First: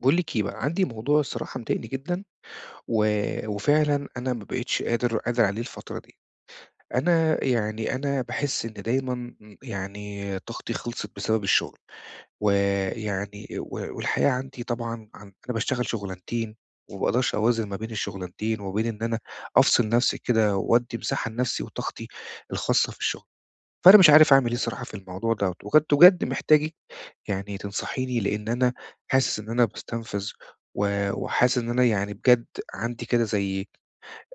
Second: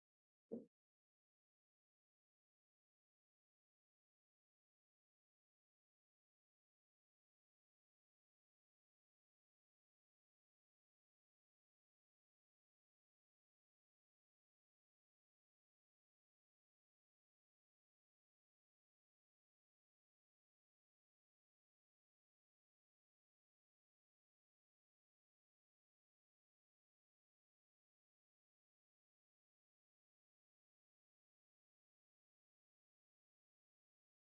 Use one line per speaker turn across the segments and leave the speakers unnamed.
باقول لِك إيه بقى، عندي موضوع الصراحة مضايقني جدًا، و وفعلًا أنا ما بقيتش قادر عليه الفترة دي. أنا باحس إن دايمًا يعني طاقتي خلصت بسبب الشغل، ويعني و والحياة عندي طبعًا عن أنا باشتغل شغلانتين، وما باقدرش أوازن ما بين الشغلانتين وما بين إن أنا أفصل نفسي كده وأدّي مساحة لنفسي وطاقتي الخاصة في الشغل. فأنا مش عارف أعمل إيه الصراحة في الموضوع دوّة، وكنت بجد محتاجِك يعني تنصحيني لإن أنا حاسس إن أنا باستنفذ و وحاسس إن أنا يعني بجد عندي كده زي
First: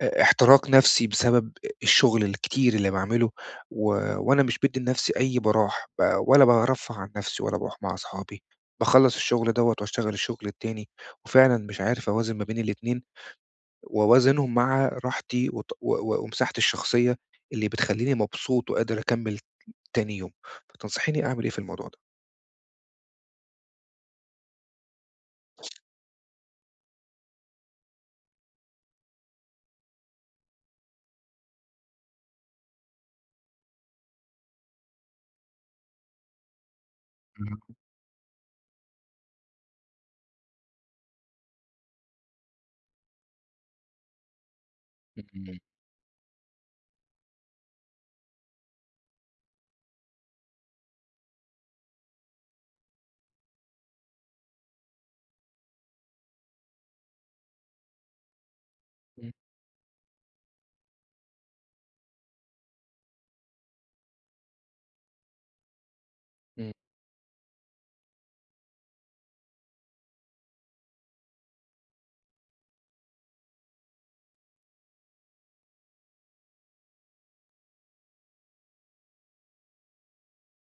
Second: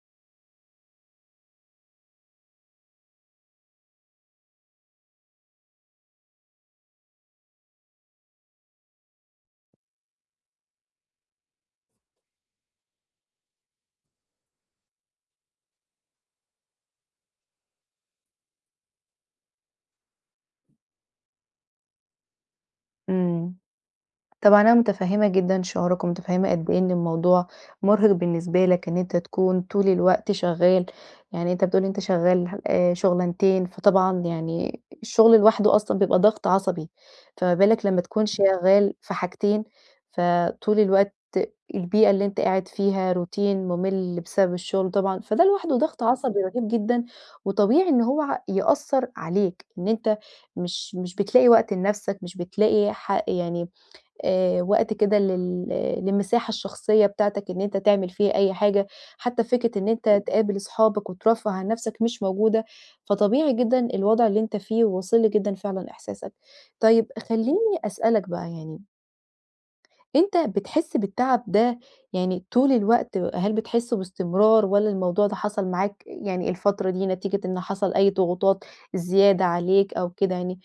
احتراق نفسي بسبب الشغل الكتير اللي باعمله و وأنا مش بادّي لنفسي أي براح ب ولا بارفّه عن نفسي ولا باروح مع أصحابي. باخلّص الشغل دوّة واشتغل الشغل التاني، وفعلًا مش عارف أوازن ما بين الاتنين وأوازنهم مع راحتي وط و و ومساحتي الشخصية اللي بتخلّيني مبسوط وقادر أكمّل تاني يوم. فتنصحيني أعمل إيه في الموضوع ده؟
إمم. طبعًا أنا متفهّمة جدًا شعورك، ومتفهّمة قد إيه إن الموضوع مُرهق بالنسبة لك إن أنت تكون طول الوقت شغّال، يعني أنت بتقول أنت شغّال شُغلانتين، فطبعًا يعني الشغل لوحده أصلًا بيبقى ضغط عصبي، فما
إمم،
بالك لمّا تكون شغّال في حاجتين، فطول الوقت البيئة اللي أنت قاعد فيها روتين مُمِل بسبب الشغل طبعًا، فده لوحده ضغط عصبي رهيب جدًا، وطبيعي إن هو يأثّر عليك، إن أنت مش بتلاقي وقت لنَفْسك، مش بتلاقي يعني وقت كده للمساحة الشخصية بتاعتك إن أنت تعمل فيها أي حاجة،
إمم.
حتى فكرة إن أنت تقابل أصحابك وترفّه عن نَفْسك مش موجودة، فطبيعي جدًا الوضع اللي أنت فيه واصل لي جدًا فعلًا إحساسك.
إمم،
طيب خلّيني أسألك بقى يعني، أنت بتحس بالتعب ده يعني طول الوقت، هل بتحسه باستمرار والّا الموضوع ده حصل معاك يعني الفترة دي نتيجة إن حصل أي ضغوطات زيادة عليك أو كده يعني؟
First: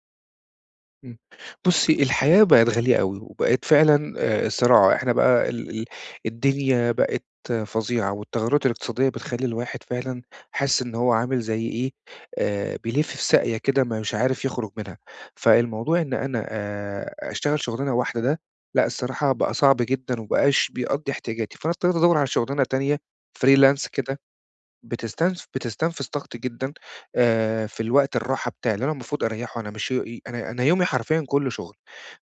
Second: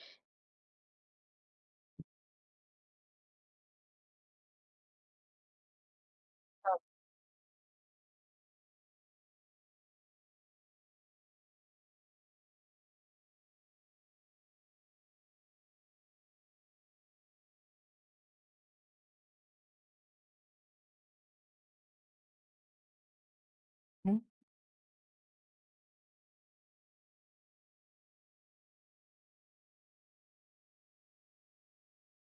إمم. بُصّي، الحياة بقت غالية أوي، وبقت فعلًا صراع، إحنا بقى ال ال الدنيا بقت فظيعة، والتغيرات الاقتصادية بتخلّي الواحد فعلًا حاسس إن هو عامل زي إيه، بيلِف في ساقية كده مش عارف يخرج منها، فالموضوع إن أنا أشتغل شغلانة واحدة ده، لأ الصراحة بقى صعب جدًا وما بقاش بيقضّي احتياجاتي، فأنا اضطريت أدوّر على شغلانة تانية freelance كده.
إمم.
بتستنفذ طاقتي جدًا في الوقت الراحة بتاعي، اللي أنا المفروض أريّحه، أنا مش ي أنا أنا يومي حرفيًا كُلّه شغل.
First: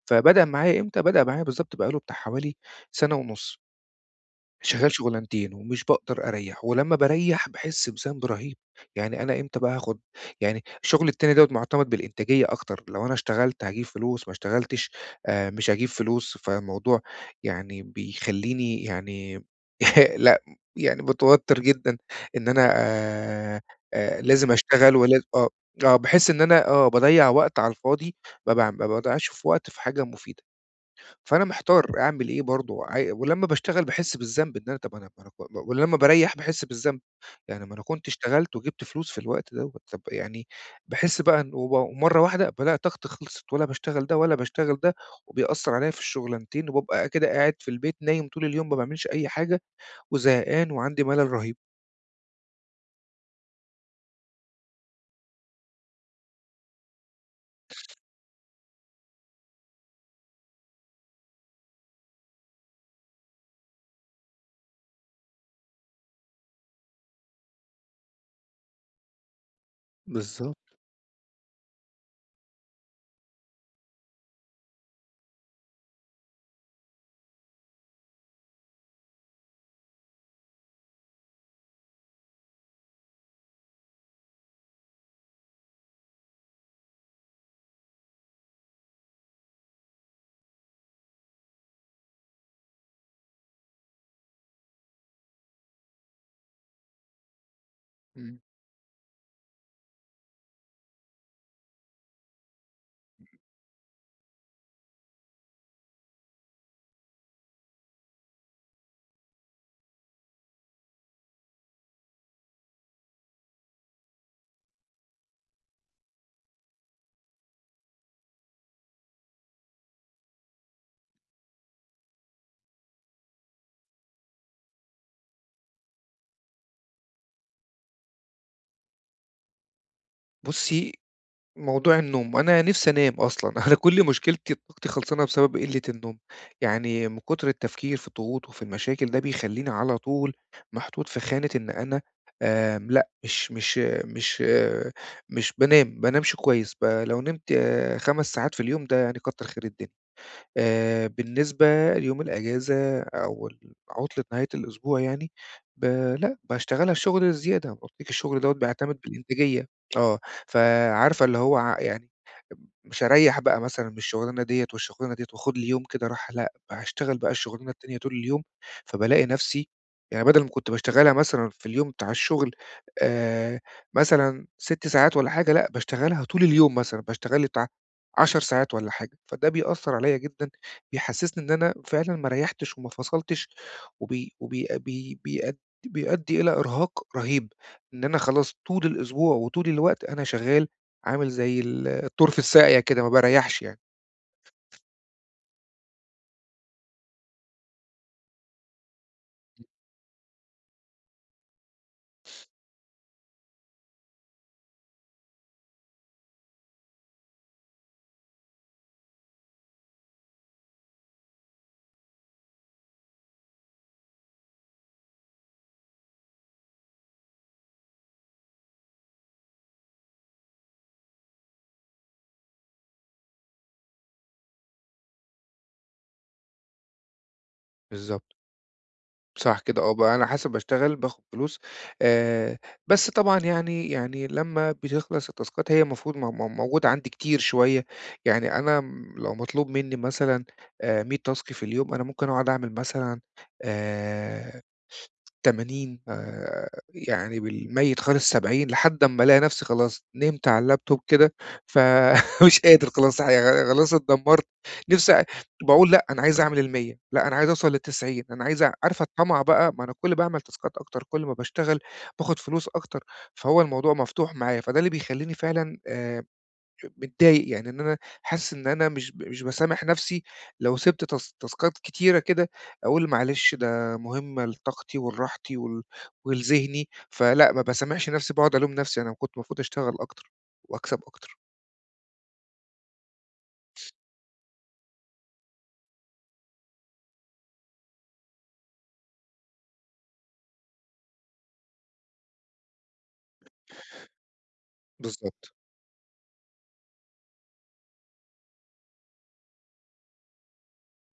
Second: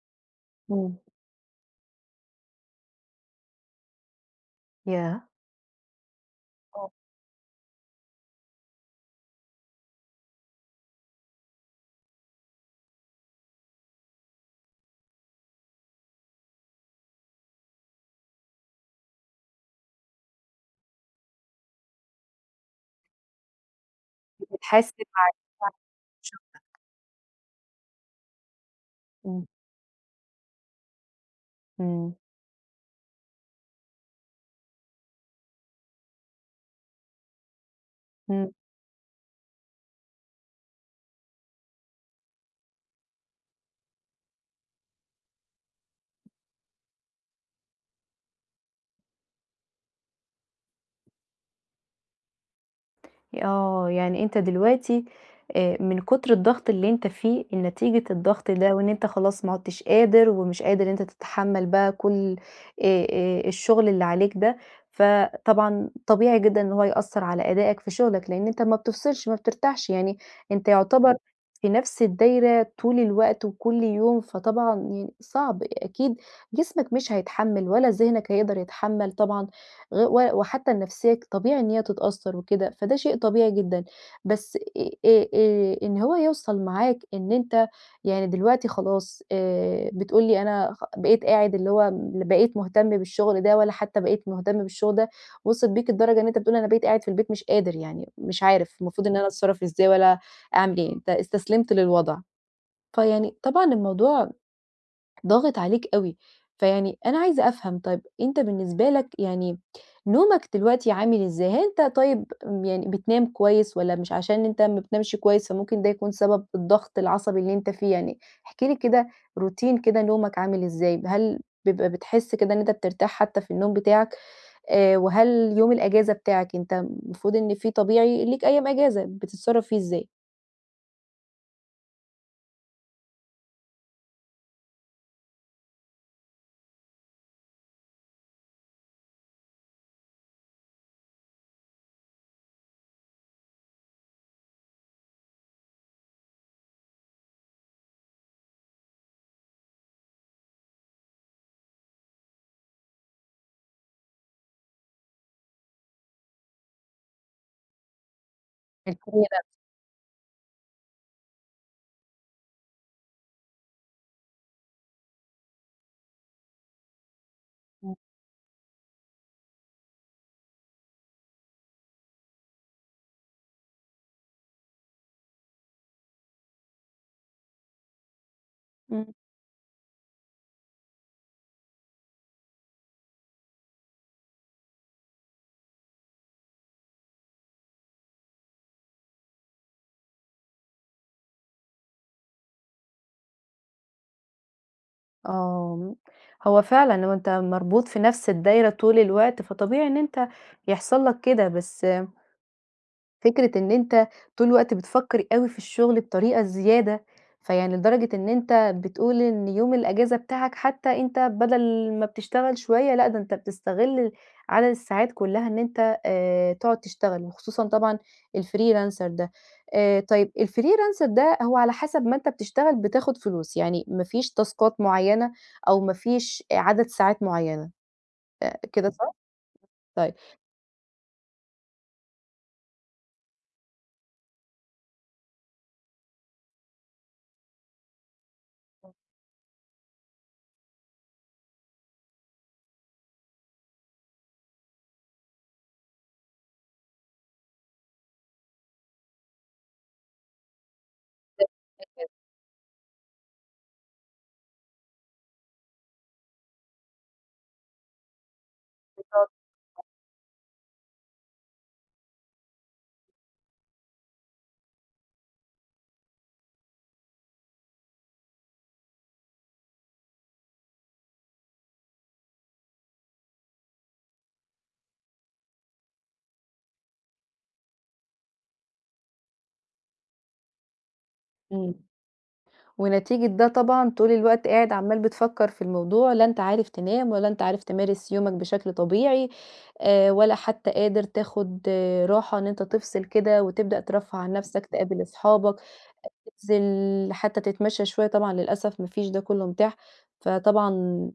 فبدأ معايا
إمم.
إمتى، بدأ معايا بالضبط بقى له بتاع حوالي 1.5 سنة. شغال
ياه!
شغلانتين ومش باقدر أريّح،
آه،
ولمّا باريّح باحس بذنب رهيب، يعني أنا إمتى بقى هاخد يعني الشغل التاني دوّة مُعتمد بالإنتاجية أكتر، لو أنا اشتغلت هاجيب فلوس، ما اشتغلتش مش هاجيب فلوس، فالموضوع يعني بيخلّيني يعني لأ، يعني متوتّر جدًا إن أنا لازم
بتحس
أشتغل ولا آه، آه باحس إن أنا آه باضيّع وقت على الفاضي، ما باع ما باضيّعش
إمم،
في وقت في حاجة مفيدة. فأنا محتار
إمم.
أعمل إيه برضه، ولمّا باشتغل باحس بالذنب إن أنا طَب أنا ما أنا ك ولمّا باريّح باحس بالذنب، يعني ما أنا كنت
إمم،
اشتغلت وجِبت فلوس في الوقت دوّة، طَب يعني باحس بقى إن ومرّة واحدة بالاقي طاقتي خلصت ولا باشتغل ده ولا باشتغل ده، وبيأثّر عليَّ في الشغلانتين، وبابقى كده قاعد في البيت نايم طول اليوم ما باعملش أي حاجة، وزهقان وعندي ملل رهيب.
آه، يعني أنت دلوقتي من كتر الضغط اللي أنت فيه، نتيجة الضغط ده وإن أنت خلاص ما عُدتش قادر ومش قادر إن أنت تتحمّل بقى كل آآ، الشغل اللي عليك ده، فطبعًا طبيعي جدًا إن هو يأثّر على أدائك في شغلك، لإن أنت ما بتفصلش، ما بترتاحش، يعني
بالضبط،
أنت يعتبر في نفس الدايرة طول الوقت وكل يوم، فطبعًا يعني صعب أكيد جسمك مش هيتحمّل ولا ذهنك هيقدر يتحمّل طبعًا غ و وحتى النفسية طبيعي إن هي تتأثّر وكده، فده شيء طبيعي جدًا، بس إن هو يوصل معاك إن أنت يعني دلوقتي خلاص بتقول لي أنا بقيت قاعد اللي هو بقيت مهتم بالشغل ده ولا حتى بقيت مهتم بالشغل ده، وصلت بيك الدرجة إن أنت بتقول أنا بقيت قاعد في البيت مش قادر يعني
إمم.
مش عارف المفروض إن أنا أتصرّف إزاي ولا أعمل إيه، أنت استسلمت للوضع. فيعني طبعًا الموضوع ضاغط عليك أوي، فيعني أنا عايزة أفهم طيب أنت بالنسبة لك يعني نومك دلوقتي عامل إزاي؟ هل أنت طيب يعني بتنام كويس والّا مش عشان أنت ما بتنامش كويس فممكن ده يكون سبب الضغط العصبي اللي أنت فيه يعني؟ احكِ لي كده روتين كده نومك عامل إزاي؟ هل بيبقى بتحس كده إن أنت بترتاح حتى في النوم بتاعك؟ وهل يوم الأجازة بتاعك أنت المفروض إن في طبيعي ليك أيام أجازة، بتتصرّف فيه إزاي؟
بُصّي موضوع النوم، أنا نِفْسي أنام أصلًا. أنا كل مشكلتي طاقتي خلصانة بسبب قِلّة النوم، يعني من كتر التفكير في الضغوط وفي المشاكل ده بيخلّيني على طول محطوط في خانة إن أنا آمم، لأ مش مش مش آه، مش بانام، ما بانامش كويس، لو نمت 5 ساعات في اليوم ده يعني كتّر خير الدنيا. بالنسبة ليوم الأجازة أو عُطلة نهاية الأسبوع يعني، ب لأ باشتغلها الشغل الزيادة، أنا قُلت لِك الشغل دوّة بيعتمد
الحقيقة
بالإنتاجية، آه، فعارفة اللي هو ع يعني مش هاريّح بقى مثلًا من الشغلانة ديّة والشغلانة ديّة وآخُد لي يوم كده راحة، لأ، هاشتغل بقى الشغلانة التانية طول اليوم، فبالاقي نَفْسي يعني بدل ما كنت باشتغلها مثلًا في اليوم بتاع الشغل آآ مثلًا 6 ساعات والّا حاجة، لأ، باشتغلها طول اليوم مثلًا، باشتغل لي بتاع 10 ساعات والّا
إمم.
حاجة، فده بيأثّر عليّا جدًا، بيحسّسني إن أنا فعلًا ما ريّحتش وما فصلتش وبي وبي بي بيأد بيؤدّي إلى إرهاق رهيب، إن أنا خلاص طول الأسبوع وطول الوقت أنا شغّال عامل زي الطور في الساقية كده ما باريّحش يعني.
آه، هو فعلًا هو أنت مربوط في نفس الدايرة طول الوقت، فطبيعي إن أنت يحصل لك كده، بس فكرة إن أنت طول الوقت بتفكّر أوي في الشغل بطريقة زيادة، فيعني لدرجة إن أنت بتقول إن يوم الأجازة بتاعك حتى أنت بدل ما بتشتغل شوية، لأ ده أنت بتستغل عدد الساعات كلّها إن أنت تقعد تشتغل، وخصوصًا طبعًا الfreelancer ده. طيب الfreelancer ده هو على حسب ما أنت بتشتغل بتاخد فلوس، يعني ما فيش تاسكات معيّنة أو ما فيش عدد ساعات معيّنة،
بالضبط.
كده صح؟
صح كده آه،
طيب
على حسب باشتغل باخد فلوس. آآ، بس طبعًا يعني لمّا بتخلص التاسكات هي المفروض م م موجودة عندي كتير شوية، يعني أنا م لو مطلوب منّي مثلًا 100 تاسك في اليوم أنا ممكن أقعد أعمل مثلًا آآ 80 يعني بالميت خالص 70 لحد أمّا ألاقي نفسي خلاص نمت على اللابتوب كده، فمش قادر خلاص خلاص اتدمرت، نفسي باقول لأ أنا عايز أعمل ال100 لأ أنا عايز أوصل لل90 أنا عايز عارفة الطمع بقى، ما أنا كل باعمل تاسكات أكتر، كل ما باشتغل باخد فلوس أكتر، فهو الموضوع مفتوح معايا، فده اللي بيخلّيني فعلًا متضايق، يعني إن أنا حاسس إن أنا مش باسامح نَفْسي لو سِبت تاسكات كتيرة كده، أقول معلش ده مهمة لطاقتي ولراحتي ولذهني، فلأ ما باسامحش نَفْسي باقعد ألوم نَفْسي، أنا كنت المفروض أشتغل أكتر وأكسب أكتر.
إمم. ونتيجة ده طبعًا طول الوقت قاعد عمّال بتفكّر في الموضوع، لا أنت عارف تنام ولا أنت عارف تمارس يومك بشكل طبيعي، ولا حتى قادر تاخد راحة إن أنت تفصل كده وتبدأ ترفّه عن نَفْسك، تقابل
بالضبط.
أصحابك، تنزل حتى تتمشّى شوية، طبعًا للأسف ما فيش ده كُلّه متاح، فطبعًا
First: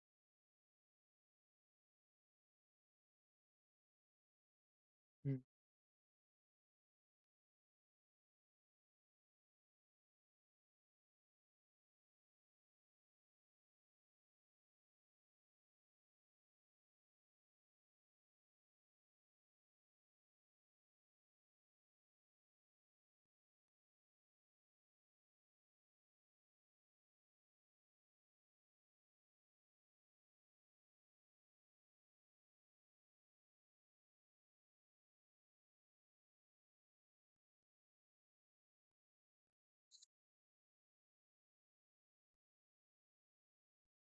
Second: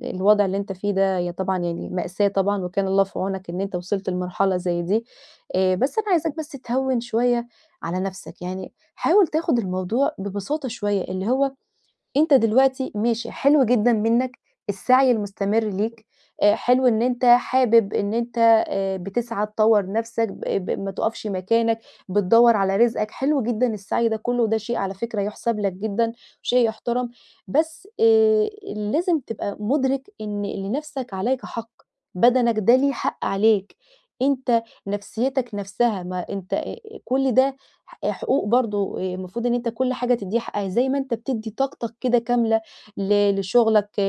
الوضع اللي أنت فيه ده طبعًا يعني مأساة طبعًا وكان الله في عونك إن أنت وصلت لمرحلة زي دي،
إمم.
بس أنا عايزاك بس تهوّن شوية على نَفْسك، يعني حاول تاخد الموضوع ببساطة شوية، اللي هو أنت دلوقتي ماشي حلو جدًا منّك السعي المستمر ليك، حلو إن أنت حابب إن أنت بتسعى تطوّر نَفْسك ب ب ما تُقفش مكانك، بتدوّر على رزقك، حلو جدًا السعي ده كُلّه وده شيء على فكرة يُحسَب لك جدًا، شيء يُحترم، بس لازم تبقى مُدرِك إن لنَفْسك عليك حق، بدنك ده ليه حق عليك، أنت نفسيتك نَفْسها ما أنت كل ده حقوق برضه المفروض إن أنت كل حاجة تدّيها حقها، زي ما أنت بتدّي طاقتك كده كاملة لشغلك ل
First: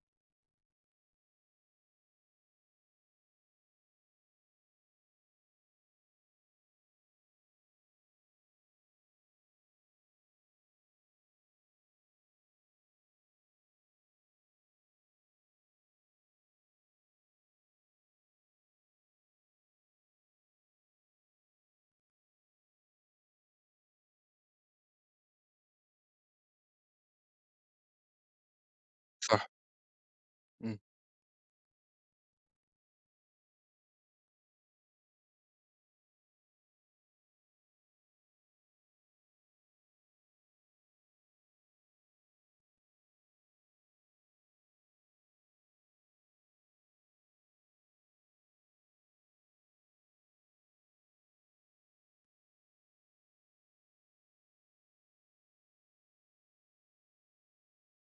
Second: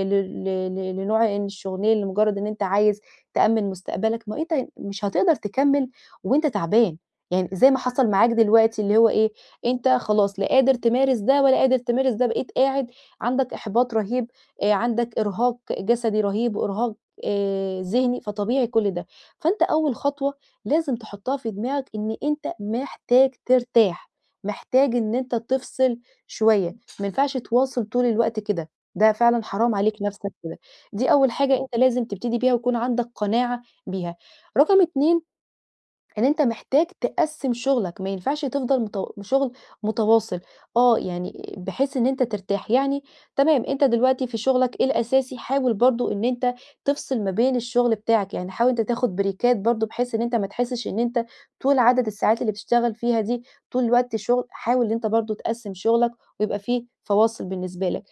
ل ل لنوع إن الشغلانة لمجرد إن أنت عايز تأمِّن مستقبلك، ما أنت مش هتقدر تكمّل وأنت تعبان، يعني زي ما حصل معاك دلوقتي اللي هو إيه، أنت خلاص لا قادر تمارس ده ولا قادر تمارس ده، بقيت قاعد عندك إحباط رهيب، عندك إرهاق جسدي رهيب وإرهاق ذهني، فطبيعي كل ده. فأنت أول خطوة لازم تحطها في دماغك إن أنت محتاج ترتاح، محتاج إن أنت تفصل شوية، ما ينفعش تواصل طول الوقت كده، ده فعلًا
صح،
حرام عليك نفْسك كده،
إمم،
دي أول حاجة أنت لازم تبتدي بيها ويكون عندك قناعة بيها. رقم 2 إن أنت محتاج تقسّم شغلك، ما ينفعش تفضل شغل متواصل، آه يعني بحيث إن أنت ترتاح، يعني تمام أنت دلوقتي في شغلك الأساسي حاول برضه إن أنت تفصل ما بين الشغل بتاعك، يعني حاول أنت تاخد بريكات برضه بحيث إن أنت ما تحسّش إن أنت طول عدد الساعات اللي بتشتغل فيها دي طول الوقت شغل، حاول إن أنت برضه تقسّم شغلك ويبقى في فواصل بالنسبة لك.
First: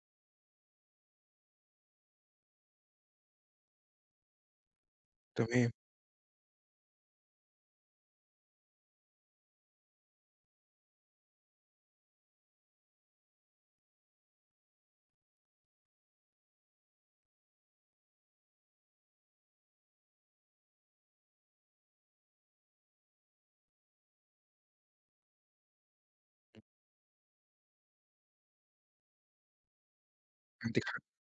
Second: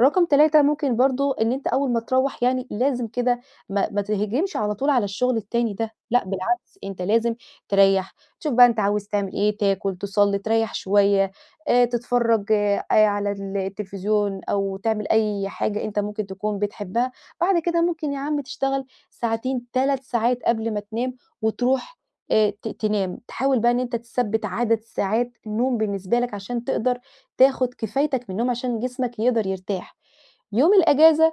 رقم 3 ممكن برضه إن أنت أول ما تروّح يعني لازم كده ما تهجمش على طول على الشغل
تمام،
التاني ده، لأ بالعكس أنت لازم تريّح، تشوف بقى أنت عاوز تعمل إيه، تاكل، تصلّي، تريّح شوية، تتفرّج على التلفزيون أو تعمل أي حاجة أنت ممكن تكون بتحبها، بعد كده ممكن يا عم تشتغل ساعتين، 3 ساعات قبل ما تنام وتروح ت تنام، تحاول بقى إن أنت تثبّت عدد ساعات النوم بالنسبة لك عشان تقدر تاخُد كفايتك من النوم عشان جسمك يقدر يرتاح. يوم
عندِك حق،
الأجازة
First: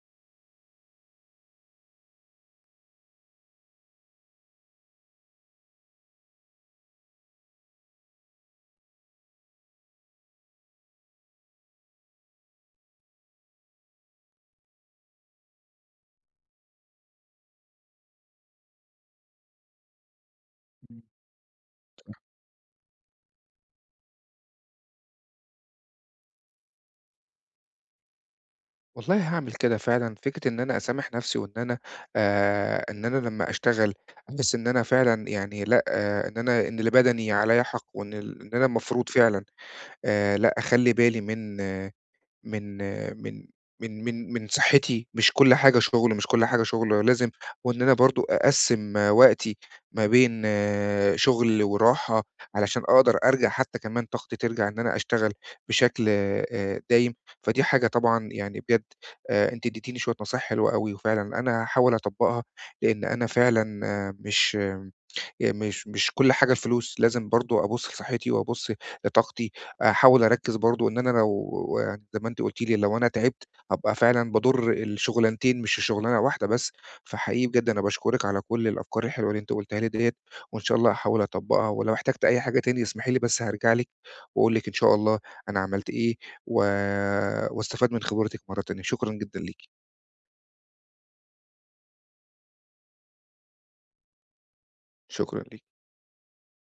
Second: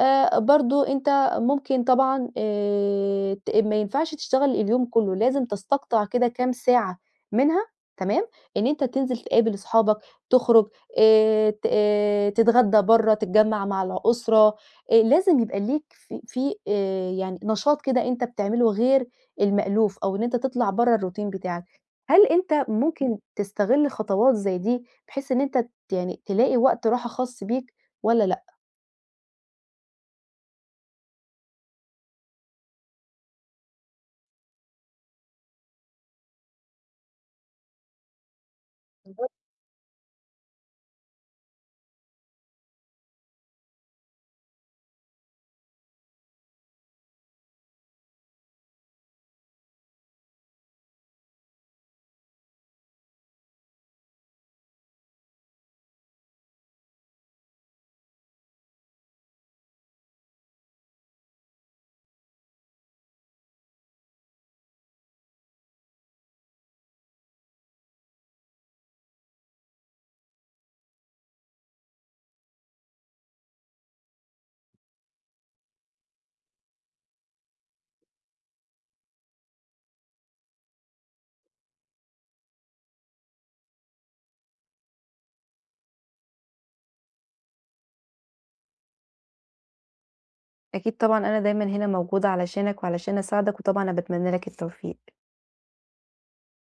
برضه أنت ممكن طبعًا ت ما ينفعش تشتغل اليوم كُلّه، لازم تستقطع كده كام ساعة منها تمام، إن أنت تنزل تقابل أصحابك، تخرج ت تتغدى برّه، تتجمّع مع الأسرة، لازم يبقى ليك في يعني نشاط كده أنت بتعمله غير المألوف أو إن أنت تطلع برّه
إمم،
الroutine بتاعك.
صح.
هل أنت ممكن تستغل خطوات زي دي بحيث إن أنت يعني تلاقي وقت راحة خاص بيك والّا لأ؟
والله هاعمل كده فعلًا، فكرة إن أنا أسامح نَفْسي وإن أنا إن أنا لمّا أشتغل أحس إن أنا فعلًا يعني لأ، آه إن أنا إن اللي بدني عليّا حق وإن ال إن أنا المفروض فعلًا لأ، أخلّي بالي من آه، من آه، من من صحّتي، مش كل حاجة شغل، مش كل حاجة شغل، لازم وإن أنا برضه أقسّم آه، وقتي ما بين آه، شغل وراحة، علشان أقدر أرجع حتى كمان طاقتي ترجع إن أنا أشتغل بشكل دايم، فدي حاجة طبعًا يعني بجد أنتِ اديتيني شوية نصايح حلوة أوي، وفعلًا أنا هاحاول أطبّقها، لإن أنا فعلًا آه، مش كل حاجة فلوس، لازم برضه أبُص لصحّتي وأبُص لطاقتي، أحاول أركّز برضه إن أنا لو يعني زي ما أنتِ قُلتِ لي لو أنا تعبت هابقى فعلًا باضُر الشغلانتين مش شغلانة واحدة بس، فحقيقي بجد أنا باشكرِك على كل الأفكار الحلوة اللي أنتِ قُلتيها لي ديّة، وإن شاء الله هاحاول أطبّقها ولو احتجت أي حاجة تاني اسمحي لي بس هارجع لِك وأقول لِك إن شاء الله أنا عملت إيه و واستفاد من خبرتِك مرّة تانية، شكرًا جدًا ليكِ،
أكيد طبعًا، أنا دايمًا هنا موجودة علشانك وعلشان أساعدك، وطبعًا أنا باتمنى لك التوفيق.
شكرًا ليكِ.